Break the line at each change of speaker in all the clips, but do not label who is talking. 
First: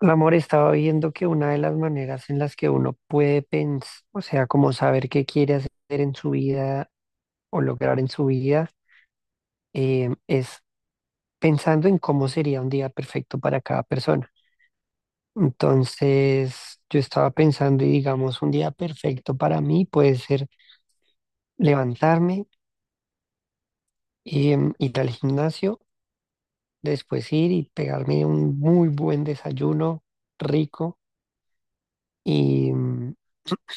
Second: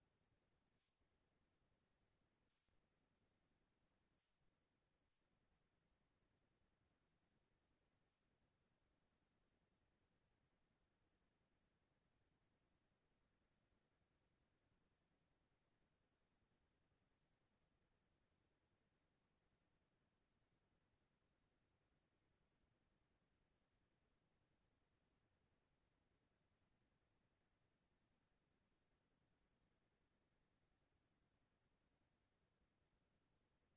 Mi amor, estaba viendo que una de las maneras en las que uno puede pensar, o sea, como saber qué quiere hacer en su vida o lograr en su vida, es pensando en cómo sería un día perfecto para cada persona. Entonces, yo estaba pensando y digamos, un día perfecto para mí puede ser levantarme y ir al gimnasio, después ir y pegarme un muy buen desayuno rico. Y, mm,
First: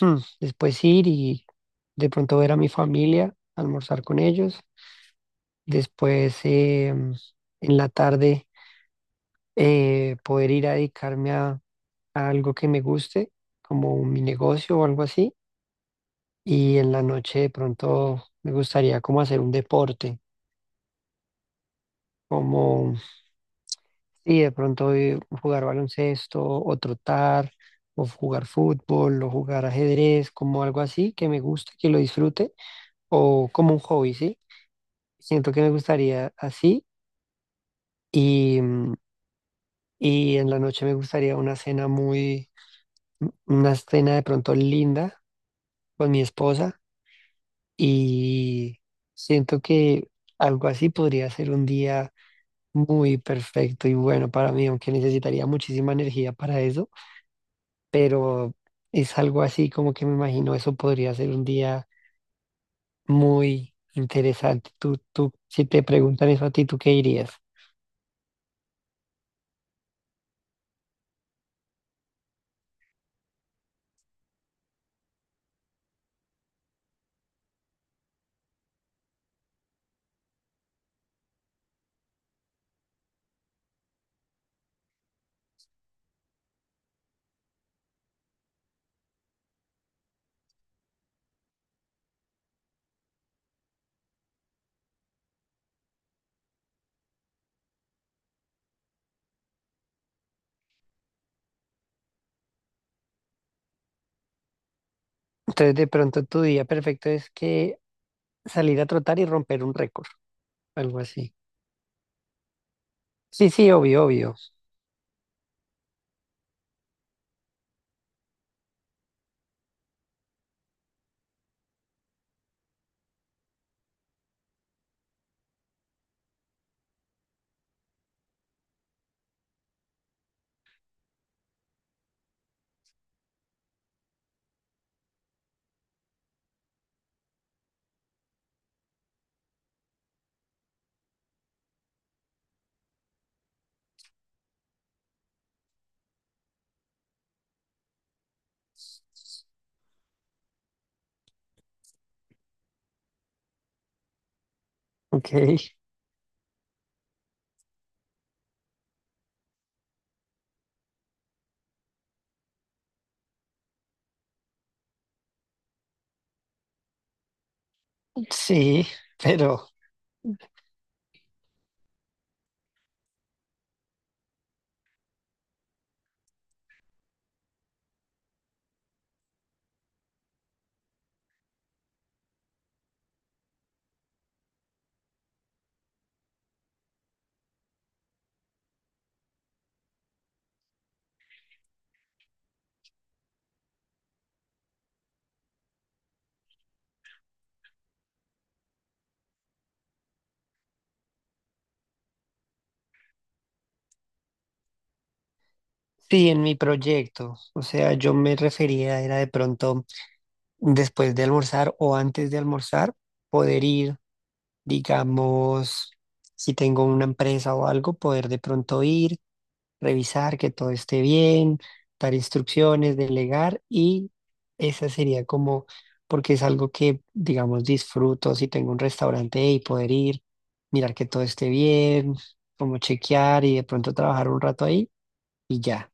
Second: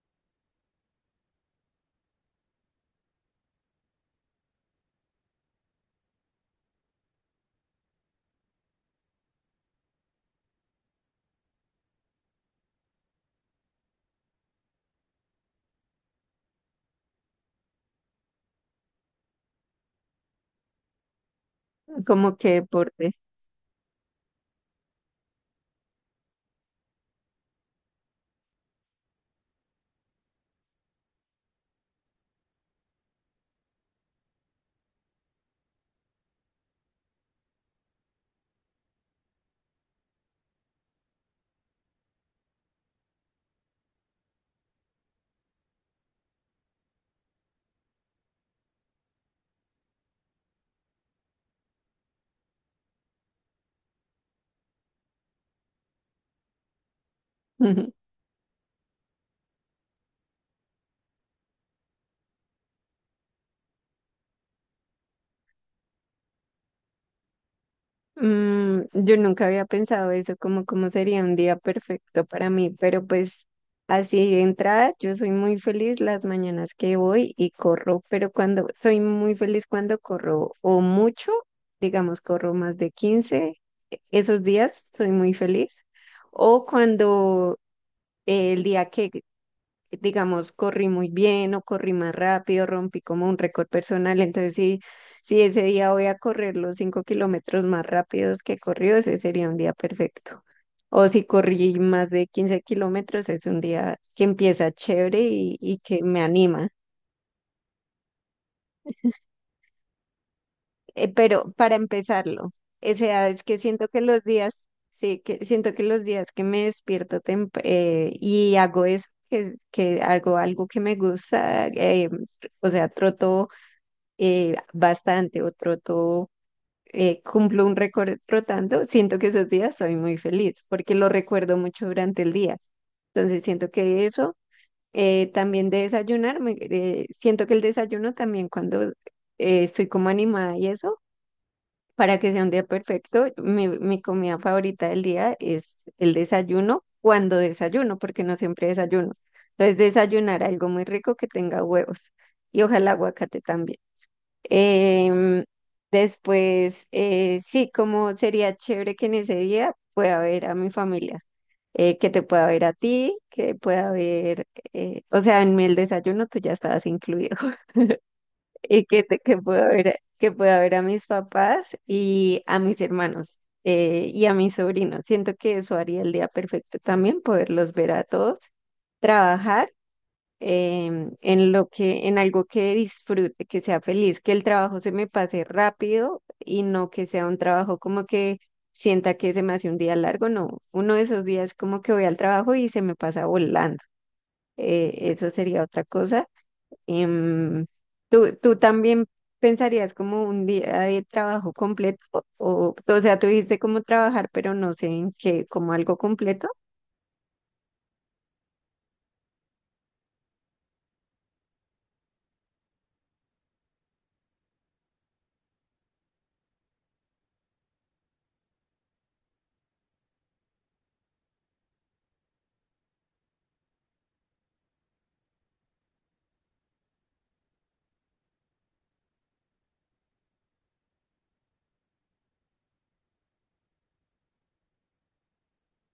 Después ir y de pronto ver a mi familia, almorzar con ellos. Después en la tarde poder ir a dedicarme a algo que me guste, como mi negocio o algo así. Y en la noche de pronto me gustaría como hacer un deporte,
Como qué
como
deporte.
sí, de pronto jugar baloncesto o trotar o jugar fútbol o jugar ajedrez, como algo así que me guste, que lo disfrute o como un hobby, ¿sí? Siento que me gustaría así y, mm, y en la noche me gustaría una cena muy, una cena de pronto linda con mi esposa y siento que algo así podría ser un día muy perfecto y bueno para mí, aunque necesitaría muchísima energía para eso, pero es algo así como que me imagino eso podría ser un día muy interesante. Si te preguntan eso a ti, ¿tú qué dirías?
Yo nunca había pensado eso, como cómo sería un día perfecto para mí, pero pues así de entrada, yo soy muy feliz las mañanas que voy y corro, pero cuando soy muy feliz cuando corro o mucho, digamos, corro más de 15, esos días soy muy feliz, o cuando el día que digamos, corrí muy bien o corrí más rápido, rompí como un récord personal. Entonces, si ese día voy a correr los 5 kilómetros más rápidos que corrió, ese sería un día perfecto. O si corrí más de 15 kilómetros, es un día que empieza chévere
Entonces,
y
de
que me
pronto tu día
anima.
perfecto es que salir a trotar y romper un récord, algo así.
Pero para empezarlo, o sea, es
Sí,
que
sí,
siento que
obvio,
los
obvio.
días que me despierto y hago eso, que hago algo que me gusta, o sea, troto bastante o troto, cumplo un récord trotando, siento que esos días soy muy feliz porque lo recuerdo mucho durante el día. Entonces siento que eso, también de desayunar, siento que el desayuno también cuando estoy como animada y eso, para que sea un día perfecto, mi comida favorita del día es el desayuno cuando desayuno, porque no siempre desayuno. Entonces desayunar algo muy rico que tenga huevos y ojalá aguacate también.
Ok.
Em, Después, sí, como sería chévere que en ese día pueda ver a mi familia, que te pueda ver a ti, que pueda ver, o sea, en el desayuno tú ya estabas incluido,
Sí,
que
pero
pueda ver, que pueda ver a mis papás y a mis hermanos. Y a mis sobrinos. Siento que eso haría el día perfecto también, poderlos ver a todos, trabajar en lo que, en algo que disfrute, que sea feliz, que el trabajo se me pase rápido y no que sea un trabajo como que sienta que se me hace un día largo, no, uno de esos días como que voy al trabajo y se me pasa volando. Eso sería otra cosa. Em, ¿tú tú también pensarías como un día de trabajo completo? O sea, tú dijiste como trabajar, pero no sé en qué, como algo
sí, en
completo.
mi proyecto. O sea, yo me refería, era de pronto después de almorzar o antes de almorzar, poder ir, digamos, si tengo una empresa o algo, poder de pronto ir revisar que todo esté bien, dar instrucciones, delegar y esa sería como, porque es algo que, digamos, disfruto si tengo un restaurante y poder ir, mirar que todo esté bien, como chequear y de pronto trabajar un rato ahí y ya.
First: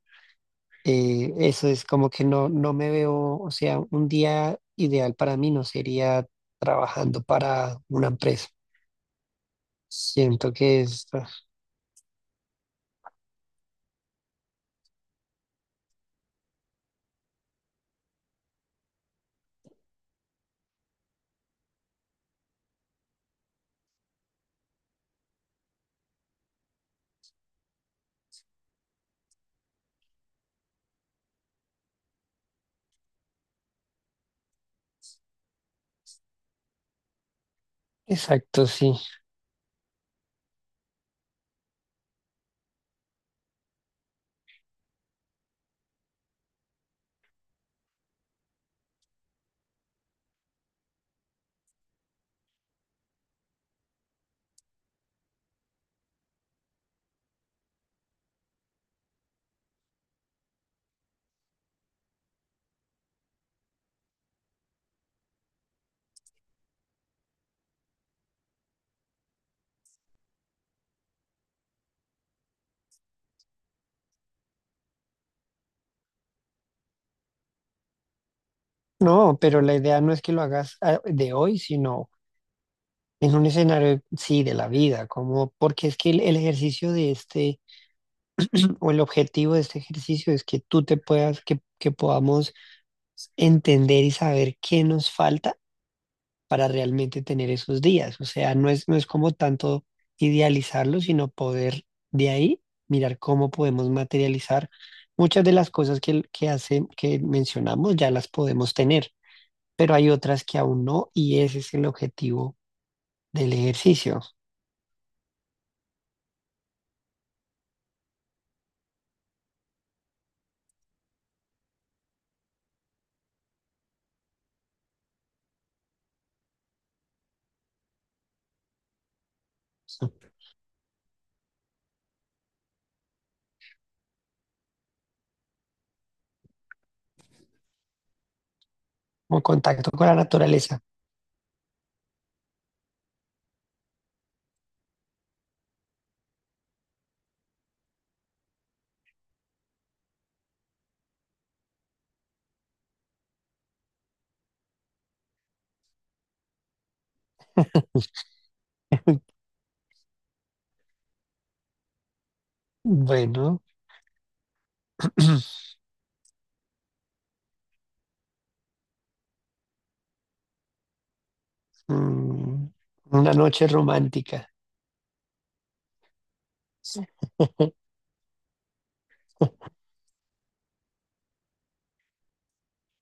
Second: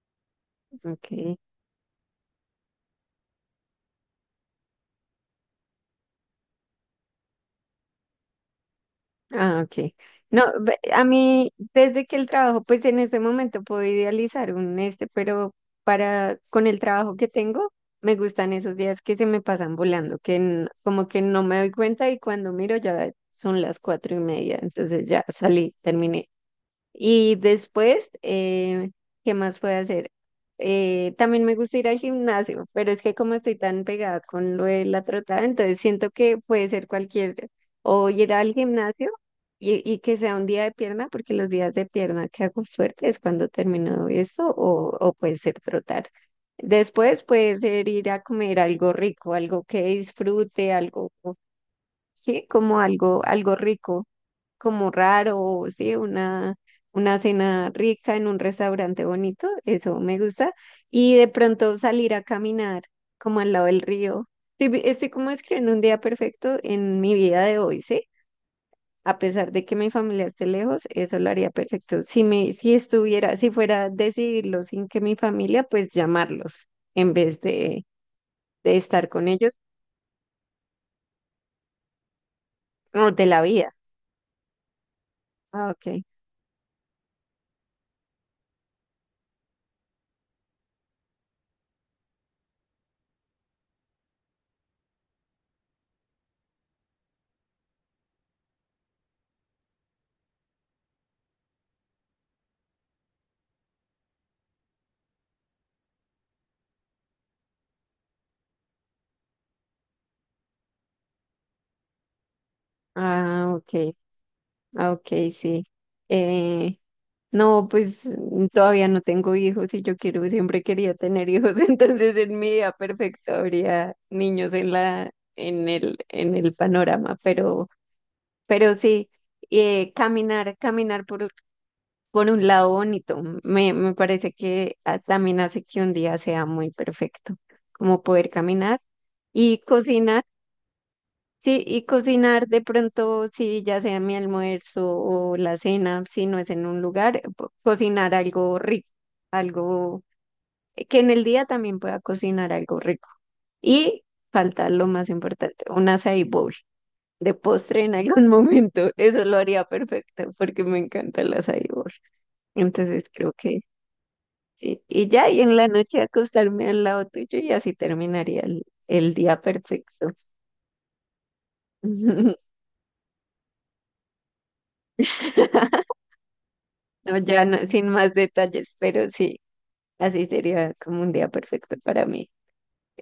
Ok.
Eso es como que no, no me veo, o sea, un día ideal para mí no sería trabajando para una empresa.
Ah, ok. No,
Siento que
a
es... ah,
mí, desde que el trabajo, pues en ese momento puedo idealizar un este, pero para, con el trabajo que tengo, me gustan esos días que se me pasan volando, que como que no me doy cuenta y cuando miro ya son las 4:30, entonces ya salí, terminé. Y después, ¿qué más puedo hacer? También me gusta ir al gimnasio, pero es que como estoy tan pegada con lo de la trotada, entonces siento que puede ser cualquier, o ir al
exacto, sí.
gimnasio y que sea un día de pierna, porque los días de pierna que hago fuerte es cuando termino esto, o puede ser trotar. Después puede ser ir a comer algo rico, algo que disfrute, algo, sí, como algo, algo rico como raro, sí, una cena rica en un restaurante bonito, eso me gusta. Y de pronto salir a caminar como al lado del río. Estoy como escribiendo un día perfecto en mi vida de hoy, ¿sí? A pesar de que mi familia esté lejos, eso lo haría perfecto. Si estuviera, si fuera a decidirlo sin que mi familia, pues llamarlos en vez de estar con
No,
ellos
pero la idea no es que lo hagas ah, de hoy, sino
o de
en
la
un
vida.
escenario, sí, de la vida, como
Ah,
porque es
ok.
que el ejercicio de este, o el objetivo de este ejercicio es que tú te puedas, que podamos entender y saber qué nos falta para realmente tener esos días. O sea, no es como tanto idealizarlo, sino poder de ahí mirar cómo podemos materializar muchas de las cosas que hace, que mencionamos, ya las podemos tener, pero hay otras que aún no, y ese es el objetivo del
Ah, ok.
ejercicio.
Ah, ok, sí. Eh, No, pues todavía no tengo hijos y yo quiero, siempre quería tener hijos, entonces en mi vida perfecta habría niños en en en el panorama, pero sí, caminar, caminar por un lado bonito, me parece que también hace que un día sea muy perfecto, como poder caminar
Como
y
contacto con la
cocinar.
naturaleza.
Sí, y cocinar de pronto, sí, ya sea mi almuerzo o la cena, si no es en un lugar, cocinar algo rico, algo que en el día también pueda cocinar algo rico. Y falta lo más importante, un açaí bowl de postre en algún momento. Eso lo haría perfecto porque me encanta el açaí bowl. Entonces creo que
Bueno,
sí. Y ya, y en la noche acostarme al lado tuyo y así terminaría el día perfecto.
mm, una noche romántica. Sí.
No, ya no, sin más detalles, pero sí, así sería como un día perfecto para mí.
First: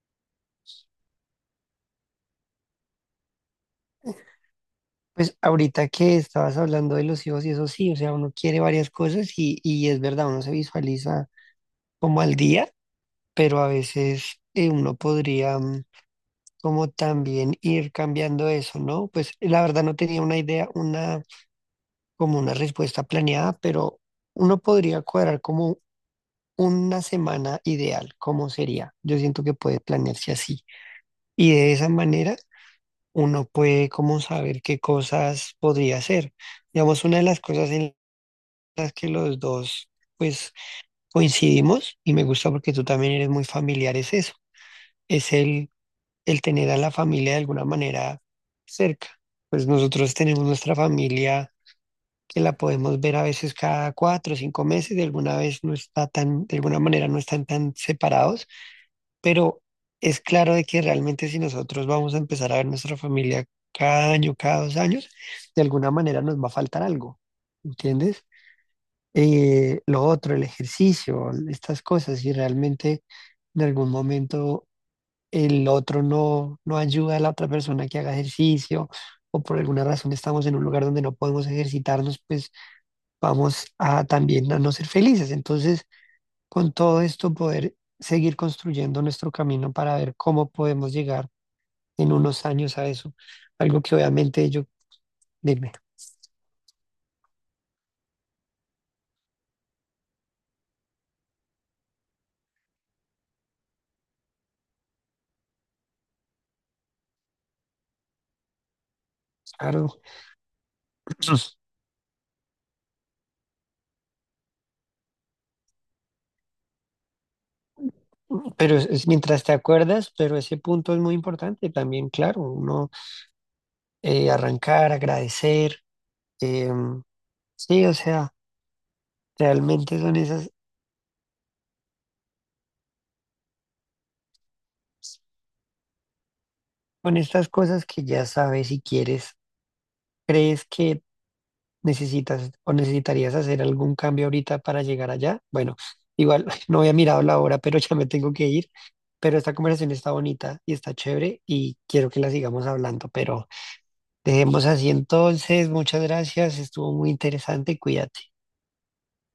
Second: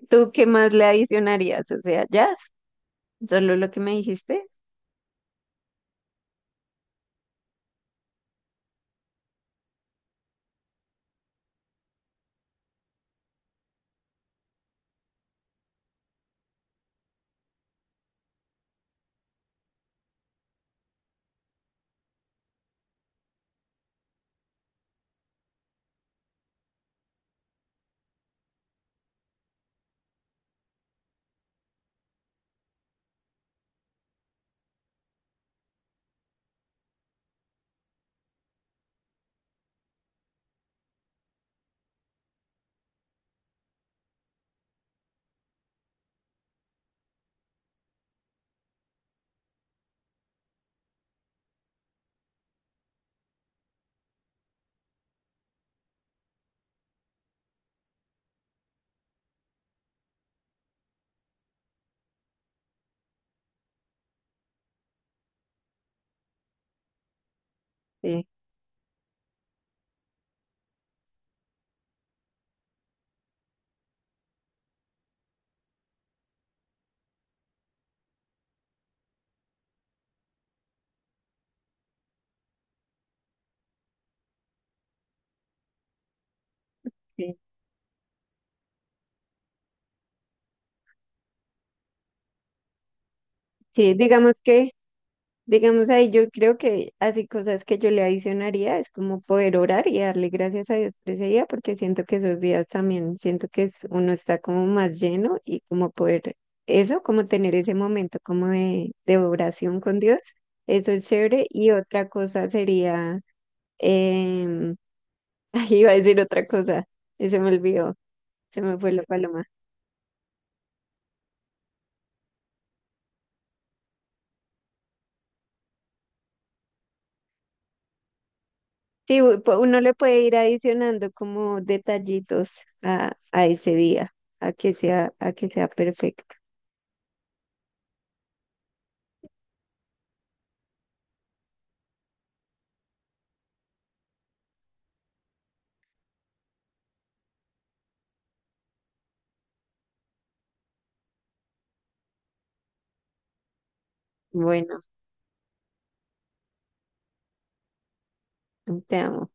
¿Tú qué más le adicionarías? O sea, ya, solo lo que me dijiste.
Pues ahorita que estabas hablando de los hijos y eso sí, o sea, uno quiere varias cosas y es verdad, uno se visualiza como al día, pero a veces uno podría como también ir cambiando eso, ¿no? Pues la verdad no tenía una idea, una como una respuesta planeada, pero uno podría cuadrar como una semana ideal, ¿cómo sería? Yo siento que puede planearse así. Y de esa manera uno puede como saber qué cosas podría hacer. Digamos, una de las cosas en las que los dos pues coincidimos y me gusta porque tú también eres muy familiar es eso, es el tener a la familia de alguna manera cerca. Pues nosotros tenemos nuestra familia que la podemos ver a veces cada cuatro o cinco meses, de alguna vez no está tan, de alguna manera no están tan separados, pero es claro de que realmente si nosotros vamos a empezar a ver nuestra familia cada año, cada dos años, de alguna manera nos va a faltar algo, ¿entiendes?
Sí,
Lo otro, el ejercicio, estas cosas, y realmente en algún momento el otro no, no ayuda a la otra persona que haga ejercicio, o por alguna razón estamos en un lugar donde no podemos ejercitarnos, pues vamos a también a no ser felices. Entonces, con todo esto
sí.
poder seguir construyendo nuestro camino para ver cómo podemos llegar en unos años a eso. Algo
Sí,
que obviamente yo, dime,
digamos ahí, yo creo que así cosas que yo le adicionaría es como poder orar y darle gracias a Dios por ese día, porque siento que esos días también, siento que es, uno está como más lleno y como poder eso, como tener ese momento como de oración
claro,
con Dios. Eso es chévere. Y otra cosa sería Eh, iba a decir otra cosa y se me olvidó, se
pero
me fue la
es mientras
paloma.
te acuerdas, pero ese punto es muy importante también, claro, uno arrancar, agradecer, eh, sí, o sea,
Sí, uno le
realmente son
puede ir
esas,
adicionando como detallitos a ese día, a que sea perfecto.
son estas cosas que ya sabes y quieres, crees que necesitas o necesitarías hacer algún cambio ahorita para llegar allá. Bueno, igual no había mirado la hora, pero ya me tengo que ir. Pero esta conversación está bonita y está chévere y quiero que la sigamos hablando, pero dejemos
Bueno,
así entonces. Muchas gracias, estuvo muy interesante, cuídate.
te amo.